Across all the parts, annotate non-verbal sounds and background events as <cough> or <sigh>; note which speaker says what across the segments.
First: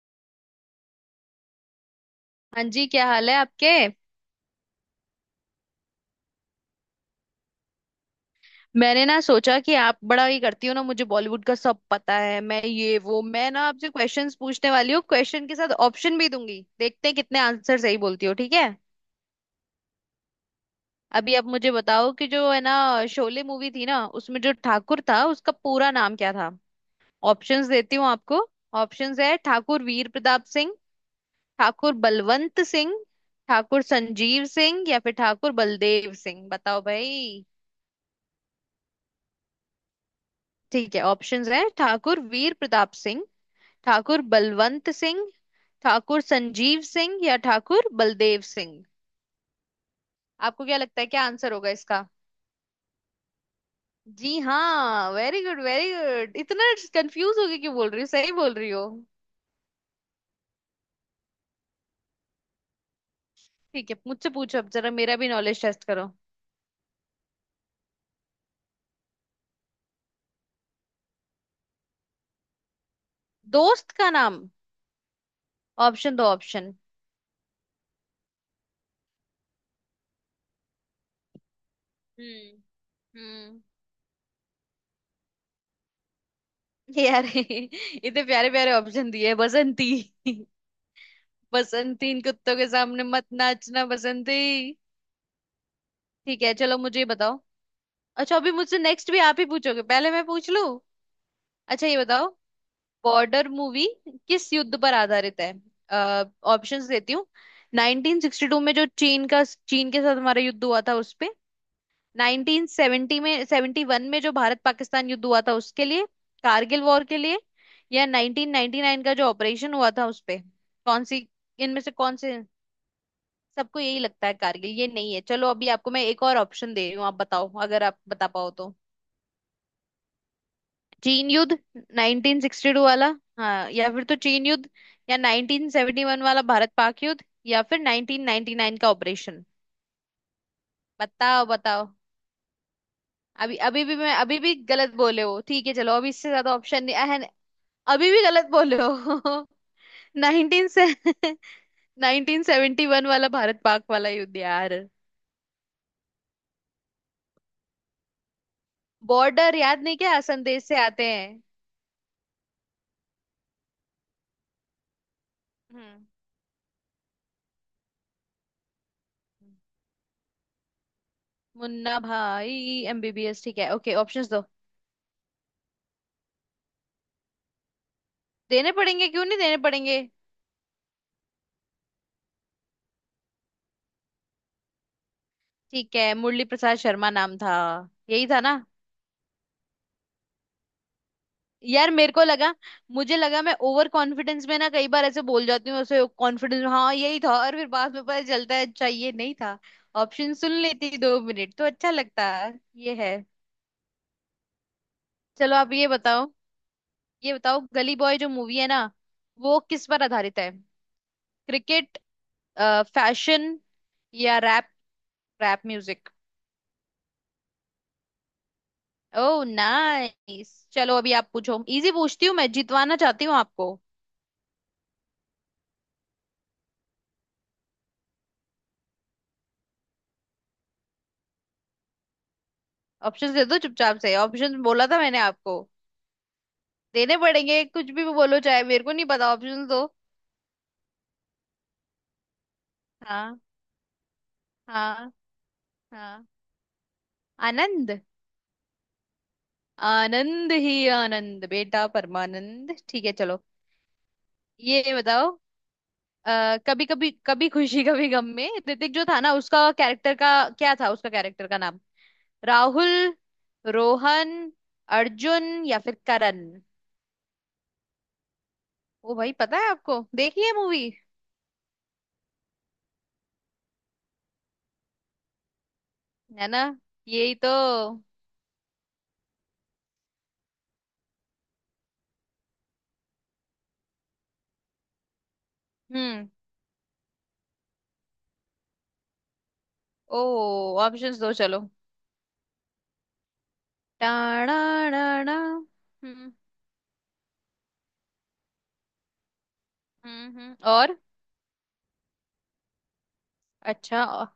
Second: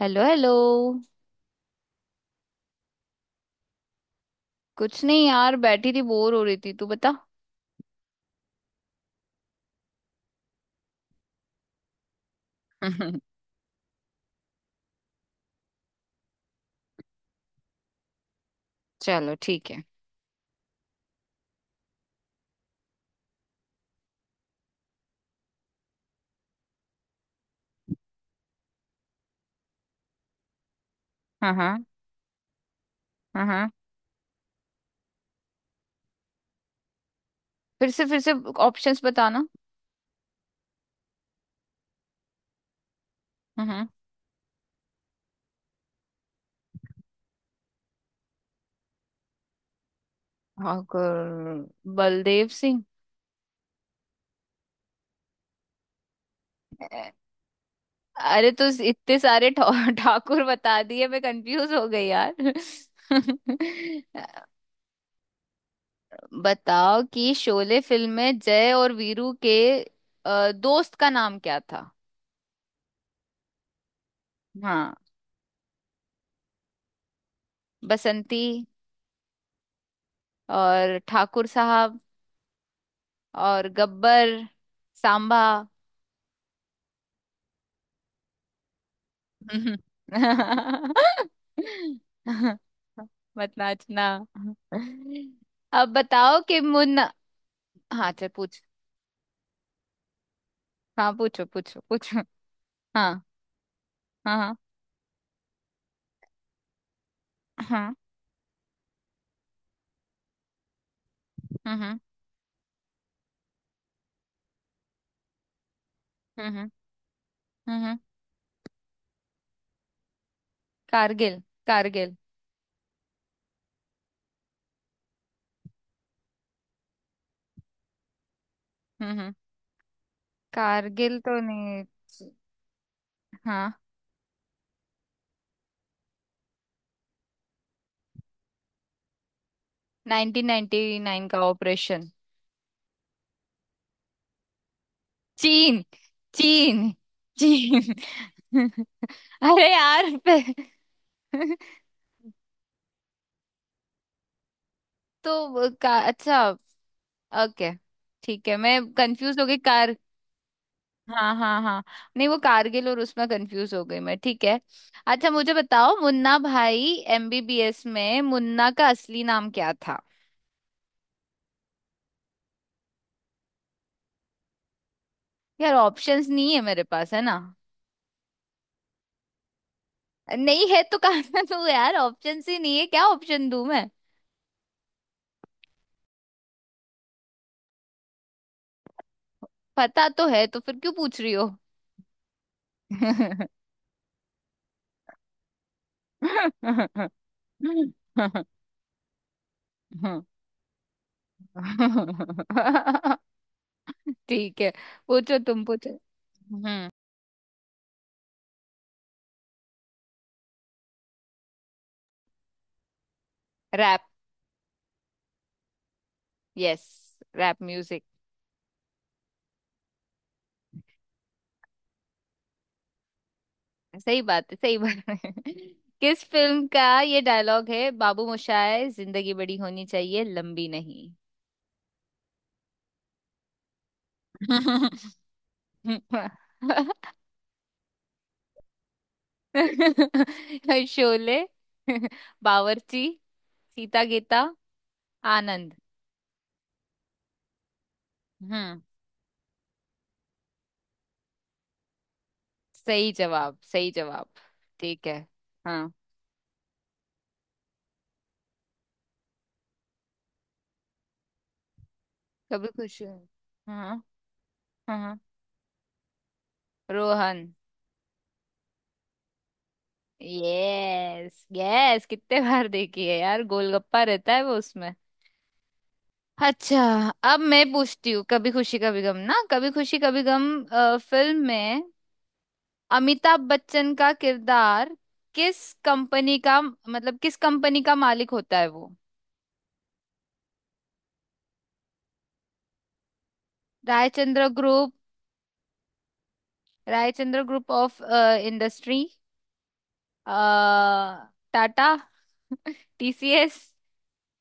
Speaker 1: Hello hello.
Speaker 2: हाँ जी, क्या हाल है आपके?
Speaker 1: कुछ नहीं यार, बैठी थी बोर हो रही थी, तू बता।
Speaker 2: मैंने ना सोचा कि आप बड़ा ये करती हो ना, मुझे बॉलीवुड का सब पता है। मैं ये वो
Speaker 1: <laughs>
Speaker 2: मैं ना आपसे क्वेश्चंस पूछने वाली हूँ, क्वेश्चन के साथ ऑप्शन भी दूंगी, देखते हैं कितने आंसर सही बोलती हो, ठीक है।
Speaker 1: चलो ठीक है।
Speaker 2: अभी आप मुझे बताओ कि जो है ना, शोले मूवी थी ना, उसमें जो ठाकुर था उसका पूरा नाम क्या था। ऑप्शंस देती हूँ आपको। ऑप्शंस है— ठाकुर वीर प्रताप सिंह,
Speaker 1: हाँ हाँ।
Speaker 2: ठाकुर बलवंत सिंह,
Speaker 1: हाँ हाँ।
Speaker 2: ठाकुर संजीव सिंह या फिर ठाकुर बलदेव सिंह। बताओ भाई।
Speaker 1: फिर से फिर से। ऑप्शंस बताना।
Speaker 2: ठीक है, ऑप्शंस हैं— ठाकुर वीर प्रताप सिंह,
Speaker 1: हाँ।
Speaker 2: ठाकुर बलवंत सिंह, ठाकुर संजीव सिंह या ठाकुर बलदेव सिंह। आपको क्या लगता है क्या आंसर
Speaker 1: ठाकुर
Speaker 2: होगा इसका?
Speaker 1: बलदेव सिंह।
Speaker 2: जी हाँ, वेरी गुड वेरी गुड। इतना
Speaker 1: अ-
Speaker 2: कंफ्यूज होके क्यों बोल रही हो, सही
Speaker 1: अरे
Speaker 2: बोल
Speaker 1: तो
Speaker 2: रही हो।
Speaker 1: इतने सारे <laughs> ठाकुर बता दिए, मैं कंफ्यूज हो गई यार। <laughs>
Speaker 2: ठीक है, मुझसे पूछो अब, जरा मेरा भी नॉलेज टेस्ट करो।
Speaker 1: बताओ कि शोले फिल्म में जय और वीरू के दोस्त का नाम क्या था।
Speaker 2: दोस्त का नाम।
Speaker 1: हाँ।
Speaker 2: ऑप्शन दो, ऑप्शन।
Speaker 1: बसंती और ठाकुर साहब
Speaker 2: हम्म। हम्म।
Speaker 1: और गब्बर सांबा।
Speaker 2: यार <laughs> इतने प्यारे प्यारे ऑप्शन दिए,
Speaker 1: <laughs>
Speaker 2: बसंती। <laughs> बसंती, इन कुत्तों के सामने मत
Speaker 1: मत
Speaker 2: नाचना
Speaker 1: नाचना।
Speaker 2: बसंती।
Speaker 1: अब बताओ
Speaker 2: ठीक है,
Speaker 1: कि
Speaker 2: चलो मुझे ये
Speaker 1: मुन्ना।
Speaker 2: बताओ।
Speaker 1: हाँ चल
Speaker 2: अच्छा, अभी
Speaker 1: पूछ।
Speaker 2: मुझसे नेक्स्ट भी आप ही पूछोगे, पहले मैं पूछ लूं।
Speaker 1: हाँ पूछो पूछो
Speaker 2: अच्छा, ये
Speaker 1: पूछो।
Speaker 2: बताओ,
Speaker 1: हाँ
Speaker 2: बॉर्डर मूवी
Speaker 1: हाँ।
Speaker 2: किस
Speaker 1: हाँ
Speaker 2: युद्ध पर आधारित है। ऑप्शंस देती हूँ।
Speaker 1: हाँ,
Speaker 2: 1962 में जो चीन के साथ हमारा युद्ध हुआ था उस पे।
Speaker 1: हम्म।
Speaker 2: 1970 में 71 में जो भारत पाकिस्तान युद्ध हुआ था उसके लिए।
Speaker 1: हम्म हम्म,
Speaker 2: कारगिल वॉर के लिए।
Speaker 1: हम्म।
Speaker 2: या 1999 का जो ऑपरेशन हुआ था उस पे। कौन सी?
Speaker 1: कारगिल।
Speaker 2: इनमें से कौन
Speaker 1: कारगिल।
Speaker 2: से? सबको यही लगता है कारगिल, ये नहीं है। चलो, अभी आपको मैं एक और ऑप्शन दे रही हूँ, आप बताओ अगर आप बता पाओ तो।
Speaker 1: हम्म हम्म। कारगिल
Speaker 2: चीन
Speaker 1: तो
Speaker 2: युद्ध,
Speaker 1: नहीं।
Speaker 2: 1962 वाला, हाँ,
Speaker 1: हाँ।
Speaker 2: या फिर तो चीन युद्ध या 1971 वाला भारत पाक युद्ध या फिर 1999 का ऑपरेशन।
Speaker 1: 1999 का
Speaker 2: बताओ बताओ।
Speaker 1: ऑपरेशन।
Speaker 2: अभी अभी भी मैं अभी भी गलत बोले हो। ठीक है
Speaker 1: चीन
Speaker 2: चलो, अभी इससे ज्यादा ऑप्शन
Speaker 1: चीन
Speaker 2: नहीं। अहन।
Speaker 1: चीन।
Speaker 2: अभी भी गलत बोले
Speaker 1: <laughs>
Speaker 2: हो।
Speaker 1: अरे यार
Speaker 2: <laughs> नाइनटीन से <laughs>
Speaker 1: <laughs>
Speaker 2: नाइनटीन सेवेंटी वन वाला भारत पाक वाला युद्ध, यार।
Speaker 1: तो अच्छा। ओके। ठीक है मैं कंफ्यूज हो
Speaker 2: बॉर्डर
Speaker 1: गई
Speaker 2: याद
Speaker 1: कार
Speaker 2: नहीं क्या, संदेश से आते
Speaker 1: हाँ
Speaker 2: हैं।
Speaker 1: हाँ हाँ। नहीं वो कारगिल और उसमें कंफ्यूज हो गई मैं, ठीक है। अच्छा मुझे बताओ,
Speaker 2: हम्म।
Speaker 1: मुन्ना भाई एमबीबीएस में मुन्ना का असली नाम क्या था।
Speaker 2: मुन्ना भाई एमबीबीएस, ठीक है, ओके, ऑप्शंस दो।
Speaker 1: यार ऑप्शंस नहीं है मेरे पास, है ना।
Speaker 2: देने पड़ेंगे, क्यों नहीं देने पड़ेंगे।
Speaker 1: नहीं है तो कहाँ से दूँ यार? ऑप्शंस ही नहीं है, क्या ऑप्शन दूँ मैं।
Speaker 2: ठीक है, मुरली प्रसाद शर्मा नाम था, यही था ना।
Speaker 1: पता तो है तो फिर क्यों पूछ रही हो।
Speaker 2: यार मेरे को लगा मुझे लगा मैं ओवर कॉन्फिडेंस में ना कई बार ऐसे बोल जाती हूँ, ऐसे कॉन्फिडेंस, हाँ यही था, और फिर बाद में पता
Speaker 1: <laughs>
Speaker 2: चलता है अच्छा ये नहीं था। ऑप्शन सुन लेती दो मिनट तो अच्छा लगता है ये है।
Speaker 1: ठीक है पूछो
Speaker 2: चलो,
Speaker 1: तुम,
Speaker 2: आप
Speaker 1: पूछो।
Speaker 2: ये बताओ,
Speaker 1: हम्म।
Speaker 2: गली बॉय जो मूवी है ना, वो किस पर आधारित है— क्रिकेट, फैशन
Speaker 1: रैप।
Speaker 2: या rap, rap music.
Speaker 1: Yes. Rap music.
Speaker 2: ओ नाइस, चलो अभी आप पूछो, इजी पूछती हूँ, मैं जितवाना चाहती हूँ आपको।
Speaker 1: सही बात है, सही बात है। <laughs> किस फिल्म का ये डायलॉग है, बाबू मोशाय जिंदगी बड़ी होनी चाहिए लंबी नहीं।
Speaker 2: ऑप्शन दे दो चुपचाप से, ऑप्शन बोला था मैंने आपको,
Speaker 1: <laughs>
Speaker 2: देने पड़ेंगे, कुछ भी बोलो चाहे, मेरे को नहीं पता, ऑप्शन दो।
Speaker 1: शोले। <laughs> बावर्ची।
Speaker 2: हाँ।
Speaker 1: सीता गीता।
Speaker 2: हाँ।
Speaker 1: आनंद।
Speaker 2: हाँ। आनंद।
Speaker 1: हम्म।
Speaker 2: आनंद ही आनंद बेटा, परमानंद, ठीक
Speaker 1: सही
Speaker 2: है चलो।
Speaker 1: जवाब, सही जवाब।
Speaker 2: ये
Speaker 1: ठीक है।
Speaker 2: बताओ,
Speaker 1: हाँ।
Speaker 2: कभी कभी कभी खुशी कभी गम में ऋतिक जो था ना उसका कैरेक्टर का क्या था, उसका कैरेक्टर का नाम—
Speaker 1: कभी
Speaker 2: राहुल,
Speaker 1: खुश हो। हाँ
Speaker 2: रोहन,
Speaker 1: हाँ हाँ।
Speaker 2: अर्जुन या फिर करण।
Speaker 1: रोहन।
Speaker 2: ओ भाई, पता है आपको, देखिए मूवी,
Speaker 1: यस यस कितने बार देखी है यार, गोलगप्पा रहता है वो उसमें।
Speaker 2: है ना,
Speaker 1: अच्छा।
Speaker 2: यही
Speaker 1: अब
Speaker 2: तो।
Speaker 1: मैं पूछती हूँ, कभी खुशी कभी गम ना, कभी खुशी कभी गम फिल्म में अमिताभ बच्चन का किरदार किस
Speaker 2: हम्म।
Speaker 1: कंपनी का, मतलब किस कंपनी का मालिक होता है वो।
Speaker 2: ओ। ऑप्शंस दो चलो।
Speaker 1: रायचंद्र
Speaker 2: टाणा।
Speaker 1: ग्रुप।
Speaker 2: हम्म।
Speaker 1: Raichandra group of industry.
Speaker 2: हम्म। और
Speaker 1: टाटा। टीसीएस।
Speaker 2: अच्छा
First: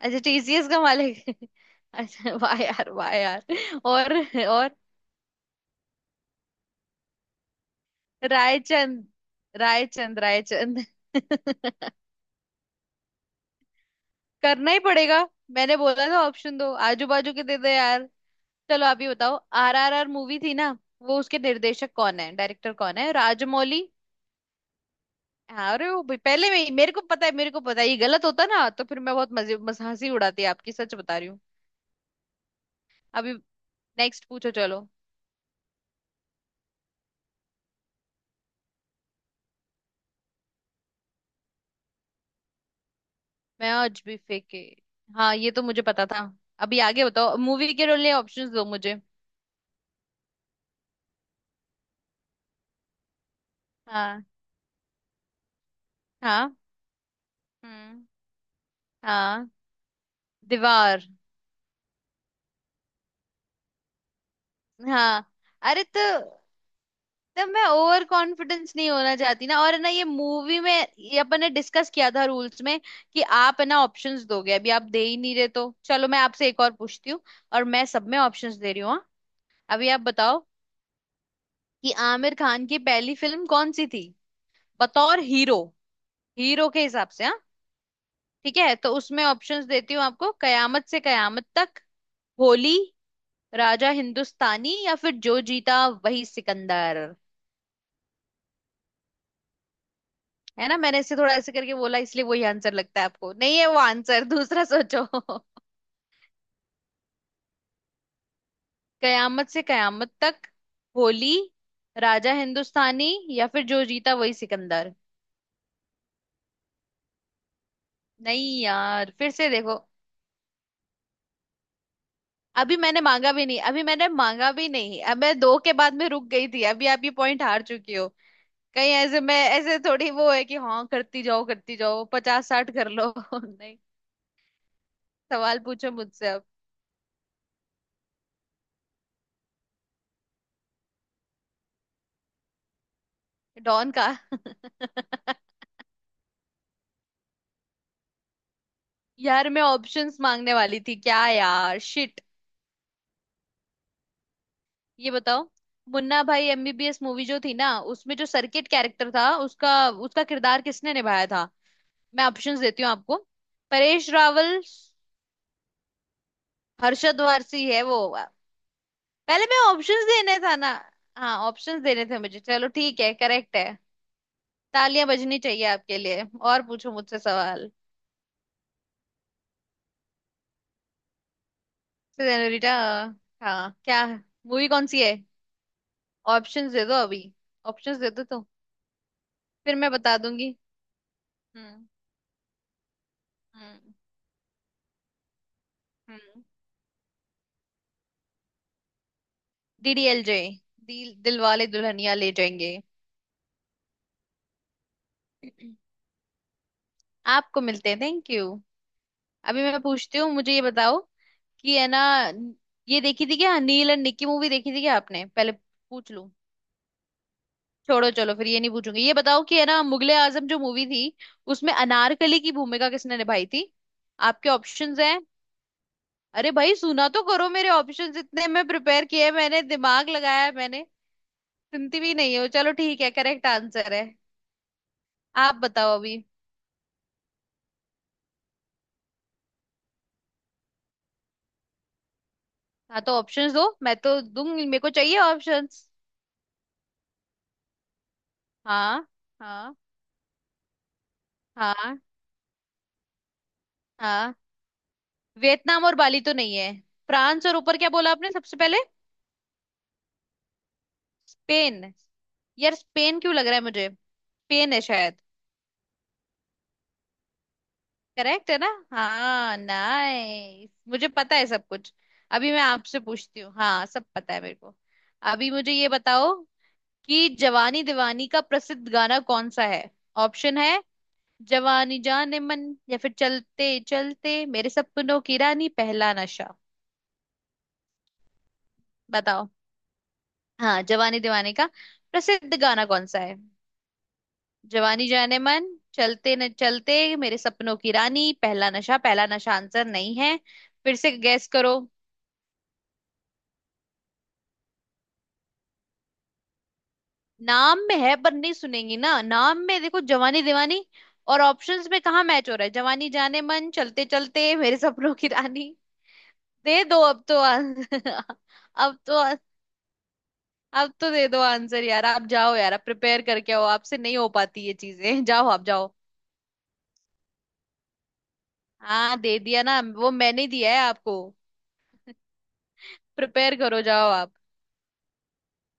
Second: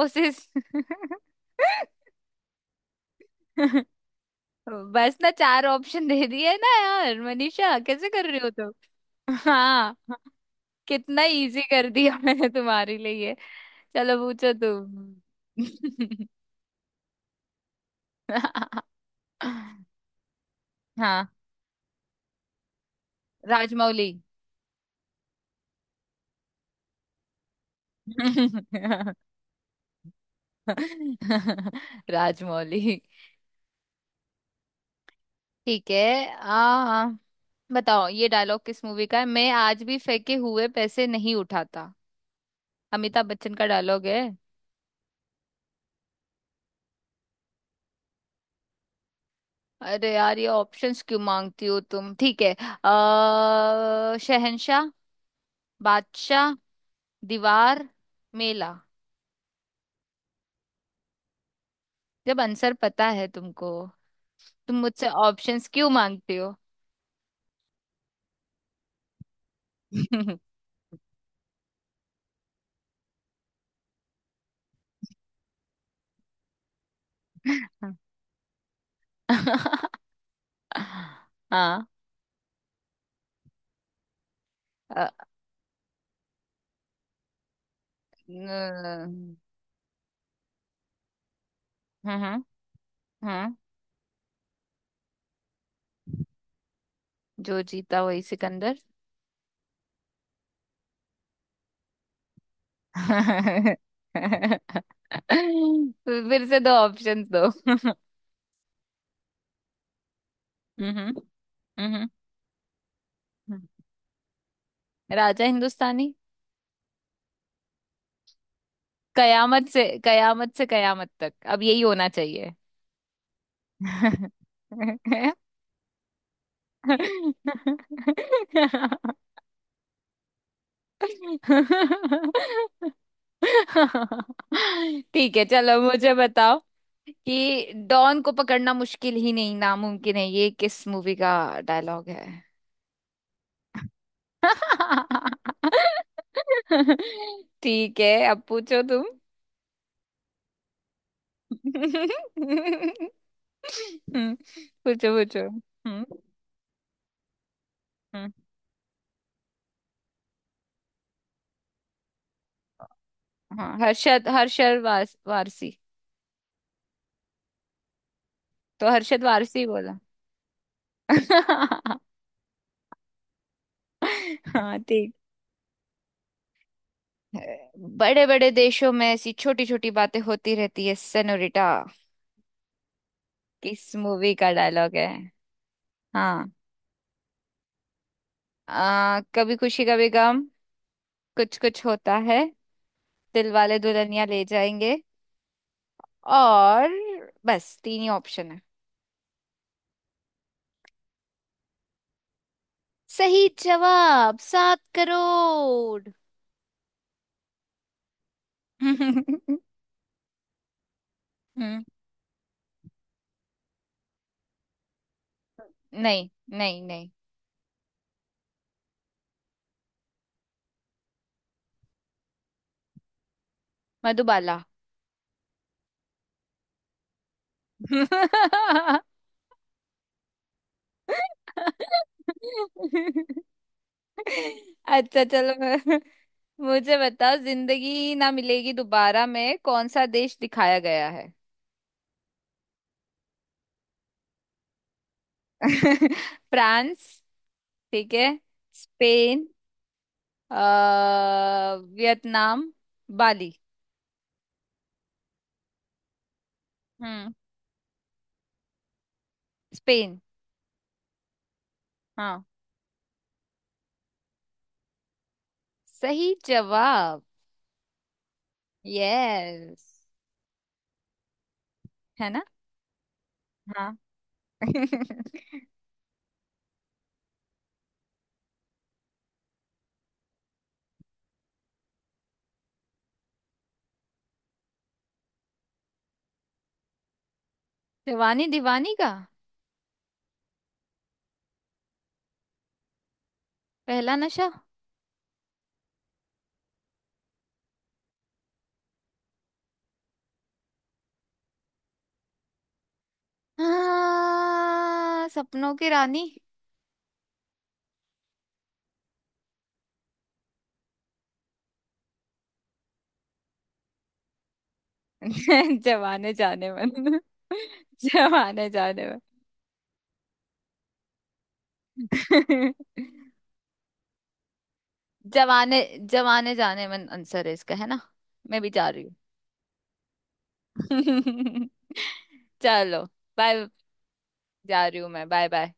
Speaker 2: अच्छा, टीसीएस का मालिक <laughs> अच्छा वाह यार, वाह यार। और। और।
Speaker 1: बस ना चार ऑप्शन दे दिए ना यार, मनीषा कैसे कर रही हो तुम।
Speaker 2: रायचंद।
Speaker 1: हाँ।
Speaker 2: रायचंद रायचंद।
Speaker 1: कितना इजी कर
Speaker 2: <laughs>
Speaker 1: दिया <laughs> मैंने तुम्हारे लिए ये। चलो पूछो
Speaker 2: करना ही पड़ेगा।
Speaker 1: तुम।
Speaker 2: मैंने बोला था
Speaker 1: <laughs>
Speaker 2: ऑप्शन दो, आजू बाजू के दे दे यार। चलो आप ही बताओ, आरआरआर मूवी थी ना, वो
Speaker 1: हाँ
Speaker 2: उसके निर्देशक कौन है, डायरेक्टर कौन है— राजमौली।
Speaker 1: राजमौली।
Speaker 2: हाँ, अरे वो भाई, मेरे को पता है, मेरे को पता है, ये गलत होता ना तो फिर मैं बहुत मजे मस हंसी उड़ाती आपकी, सच बता रही हूँ।
Speaker 1: <laughs> राजमौली।
Speaker 2: अभी, नेक्स्ट पूछो चलो।
Speaker 1: ठीक है। आ बताओ ये डायलॉग किस मूवी का है, मैं आज भी फेंके हुए पैसे नहीं उठाता, अमिताभ बच्चन का
Speaker 2: मैं आज
Speaker 1: डायलॉग
Speaker 2: भी
Speaker 1: है।
Speaker 2: फेंके, हाँ ये तो मुझे पता था। अभी आगे बताओ, मूवी के लिए ऑप्शंस दो मुझे।
Speaker 1: अरे यार ये ऑप्शंस क्यों मांगती हो तुम, ठीक है। आ
Speaker 2: हाँ।
Speaker 1: शहंशाह। बादशाह।
Speaker 2: हाँ।
Speaker 1: दीवार।
Speaker 2: हम्म।
Speaker 1: मेला।
Speaker 2: हाँ। दीवार।
Speaker 1: जब आंसर पता है तुमको, तुम मुझसे
Speaker 2: हाँ,
Speaker 1: ऑप्शंस
Speaker 2: अरे
Speaker 1: क्यों मांगती
Speaker 2: तो
Speaker 1: हो।
Speaker 2: तो मैं ओवर कॉन्फिडेंस नहीं होना चाहती ना, और है ना ये मूवी में। ये अपन ने डिस्कस किया था रूल्स में कि आप है ना ऑप्शंस दोगे, अभी आप दे ही नहीं रहे तो चलो, मैं आपसे एक और पूछती हूँ। और मैं सब
Speaker 1: <laughs>
Speaker 2: में ऑप्शंस दे रही हूँ, हाँ? अभी आप बताओ
Speaker 1: हाँ।
Speaker 2: कि आमिर खान की पहली फिल्म कौन सी थी,
Speaker 1: अ,
Speaker 2: बतौर हीरो, हीरो के हिसाब से, हाँ। ठीक है, तो उसमें
Speaker 1: न-
Speaker 2: ऑप्शंस देती हूँ आपको— कयामत से कयामत तक,
Speaker 1: हम्म
Speaker 2: होली,
Speaker 1: हम्म।
Speaker 2: राजा हिंदुस्तानी या फिर जो जीता वही सिकंदर।
Speaker 1: जो जीता वही सिकंदर। <laughs>
Speaker 2: है ना, मैंने इससे थोड़ा ऐसे करके बोला इसलिए वही आंसर लगता है आपको, नहीं है वो आंसर, दूसरा
Speaker 1: तो
Speaker 2: सोचो। <laughs>
Speaker 1: फिर से दो ऑप्शंस दो। <laughs>
Speaker 2: कयामत से कयामत तक,
Speaker 1: हम्म हम्म
Speaker 2: होली,
Speaker 1: हम्म,
Speaker 2: राजा हिंदुस्तानी या फिर
Speaker 1: हम्म।
Speaker 2: जो जीता वही सिकंदर।
Speaker 1: राजा हिंदुस्तानी।
Speaker 2: नहीं यार, फिर से
Speaker 1: कयामत
Speaker 2: देखो।
Speaker 1: से कयामत तक, अब यही होना चाहिए।
Speaker 2: अभी मैंने मांगा भी नहीं, अभी मैंने मांगा भी नहीं, अब मैं दो के बाद में रुक गई थी, अभी आप ये पॉइंट हार चुकी हो। कहीं ऐसे
Speaker 1: <laughs>
Speaker 2: मैं ऐसे थोड़ी वो है कि हाँ करती जाओ पचास साठ कर
Speaker 1: <laughs>
Speaker 2: लो। <laughs> नहीं।
Speaker 1: ठीक है
Speaker 2: सवाल
Speaker 1: चलो
Speaker 2: पूछो
Speaker 1: मुझे
Speaker 2: मुझसे अब।
Speaker 1: बताओ कि डॉन को पकड़ना मुश्किल ही नहीं नामुमकिन है, ये किस मूवी का डायलॉग है।
Speaker 2: डॉन का। <laughs>
Speaker 1: <laughs> ठीक है अब पूछो तुम। <laughs>
Speaker 2: यार मैं ऑप्शंस मांगने वाली थी, क्या यार शिट।
Speaker 1: हम्म,
Speaker 2: ये
Speaker 1: पूछो
Speaker 2: बताओ
Speaker 1: पूछो, हम्म।
Speaker 2: मुन्ना भाई एमबीबीएस मूवी जो थी ना, उसमें जो
Speaker 1: हम्म,
Speaker 2: सर्किट कैरेक्टर था, उसका उसका किरदार किसने निभाया था। मैं ऑप्शंस देती हूँ आपको—
Speaker 1: हाँ
Speaker 2: परेश
Speaker 1: हर्षद
Speaker 2: रावल,
Speaker 1: हर्षद वारसी।
Speaker 2: हर्षद वारसी है वो।
Speaker 1: तो हर्षद
Speaker 2: पहले मैं
Speaker 1: वारसी बोला।
Speaker 2: ऑप्शंस देने था ना, हाँ ऑप्शंस
Speaker 1: <laughs>
Speaker 2: देने थे मुझे, चलो ठीक है, करेक्ट है।
Speaker 1: हाँ
Speaker 2: तालियां
Speaker 1: ठीक।
Speaker 2: बजनी चाहिए आपके लिए, और पूछो मुझसे सवाल।
Speaker 1: बड़े बड़े देशों में ऐसी छोटी छोटी बातें होती रहती है सेनोरिटा,
Speaker 2: रिटा, हाँ
Speaker 1: किस
Speaker 2: क्या,
Speaker 1: मूवी का
Speaker 2: मूवी कौन
Speaker 1: डायलॉग
Speaker 2: सी
Speaker 1: है।
Speaker 2: है,
Speaker 1: हाँ।
Speaker 2: ऑप्शंस दे दो अभी, ऑप्शंस दे दो तो
Speaker 1: कभी
Speaker 2: फिर
Speaker 1: खुशी
Speaker 2: मैं
Speaker 1: कभी
Speaker 2: बता
Speaker 1: गम।
Speaker 2: दूंगी।
Speaker 1: कुछ कुछ
Speaker 2: हम्म।
Speaker 1: होता है। दिल वाले
Speaker 2: हम्म।
Speaker 1: दुल्हनिया ले जाएंगे।
Speaker 2: हम्म।
Speaker 1: और बस तीन ही ऑप्शन है।
Speaker 2: डीडीएलजे, दिलवाले दुल्हनिया ले जाएंगे।
Speaker 1: सही जवाब 7 करोड़।
Speaker 2: आपको मिलते हैं, थैंक यू।
Speaker 1: <laughs> हम्म।
Speaker 2: अभी मैं पूछती हूँ, मुझे ये बताओ कि है ना, ये देखी थी क्या नील एंड निक्की मूवी, देखी थी क्या आपने, पहले पूछ लूं।
Speaker 1: नहीं नहीं नहीं।
Speaker 2: छोड़ो चलो, फिर ये नहीं पूछूंगी। ये बताओ कि है ना, मुगले आजम जो मूवी थी, उसमें अनारकली की भूमिका किसने निभाई थी। आपके
Speaker 1: मधुबाला।
Speaker 2: ऑप्शंस हैं— अरे भाई, सुना तो करो मेरे ऑप्शंस, इतने मैं
Speaker 1: <laughs>
Speaker 2: प्रिपेयर किए, मैंने दिमाग लगाया है, मैंने सुनती भी नहीं हो, चलो ठीक है, करेक्ट आंसर है।
Speaker 1: अच्छा चलो
Speaker 2: आप बताओ अभी।
Speaker 1: मुझे बताओ जिंदगी ना मिलेगी दोबारा में कौन सा देश दिखाया गया है।
Speaker 2: हाँ तो ऑप्शंस दो, मैं तो दूंगी, मेरे को चाहिए ऑप्शंस।
Speaker 1: <laughs> फ्रांस। ठीक है।
Speaker 2: हाँ।
Speaker 1: स्पेन।
Speaker 2: हाँ।
Speaker 1: अ,
Speaker 2: हाँ।
Speaker 1: वियतनाम। बाली।
Speaker 2: हाँ। वियतनाम और बाली तो नहीं है।
Speaker 1: हम्म।
Speaker 2: फ्रांस, और ऊपर क्या बोला आपने सबसे पहले?
Speaker 1: स्पेन।
Speaker 2: स्पेन।
Speaker 1: हाँ।
Speaker 2: यार, स्पेन क्यों लग रहा है मुझे, स्पेन है शायद।
Speaker 1: सही जवाब।
Speaker 2: करेक्ट है ना? हाँ
Speaker 1: यस।
Speaker 2: नाइस, मुझे पता है सब कुछ।
Speaker 1: है ना।
Speaker 2: अभी मैं आपसे पूछती हूँ, हाँ
Speaker 1: हाँ।
Speaker 2: सब पता है मेरे को।
Speaker 1: <laughs>
Speaker 2: अभी मुझे ये बताओ कि जवानी दीवानी का प्रसिद्ध गाना कौन सा है। ऑप्शन है— जवानी जान मन, या फिर चलते चलते, मेरे सपनों की रानी, पहला नशा।
Speaker 1: जवानी दीवानी का
Speaker 2: बताओ। हाँ, जवानी दीवानी का प्रसिद्ध गाना कौन सा है—
Speaker 1: पहला नशा।
Speaker 2: जवानी जाने मन, चलते न चलते, मेरे सपनों की रानी, पहला नशा। पहला नशा आंसर नहीं है, फिर से गैस करो।
Speaker 1: हाँ सपनों की रानी।
Speaker 2: नाम में है पर नहीं सुनेंगी ना, नाम में देखो जवानी दीवानी, और ऑप्शंस में कहाँ मैच हो रहा है— जवानी जाने मन, चलते चलते, मेरे सपनों की रानी।
Speaker 1: <laughs> जवाने जाने
Speaker 2: दे दो
Speaker 1: मन।
Speaker 2: अब तो
Speaker 1: <laughs> जवाने
Speaker 2: <laughs> अब
Speaker 1: जाने
Speaker 2: तो, अब तो दे दो आंसर यार। आप जाओ
Speaker 1: मन।
Speaker 2: यार,
Speaker 1: <laughs>
Speaker 2: आप प्रिपेयर करके आओ, आपसे नहीं हो पाती ये चीजें। <laughs> जाओ आप
Speaker 1: जवाने
Speaker 2: जाओ।
Speaker 1: जवाने जाने मन आंसर है इसका, है ना। मैं भी जा रही
Speaker 2: हाँ दे दिया ना वो, मैंने दिया है आपको,
Speaker 1: हूँ। <laughs> चलो
Speaker 2: प्रिपेयर
Speaker 1: बाय।
Speaker 2: करो जाओ आप,
Speaker 1: जा रही हूँ मैं, बाय बाय।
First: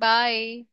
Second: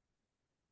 Speaker 2: बाय।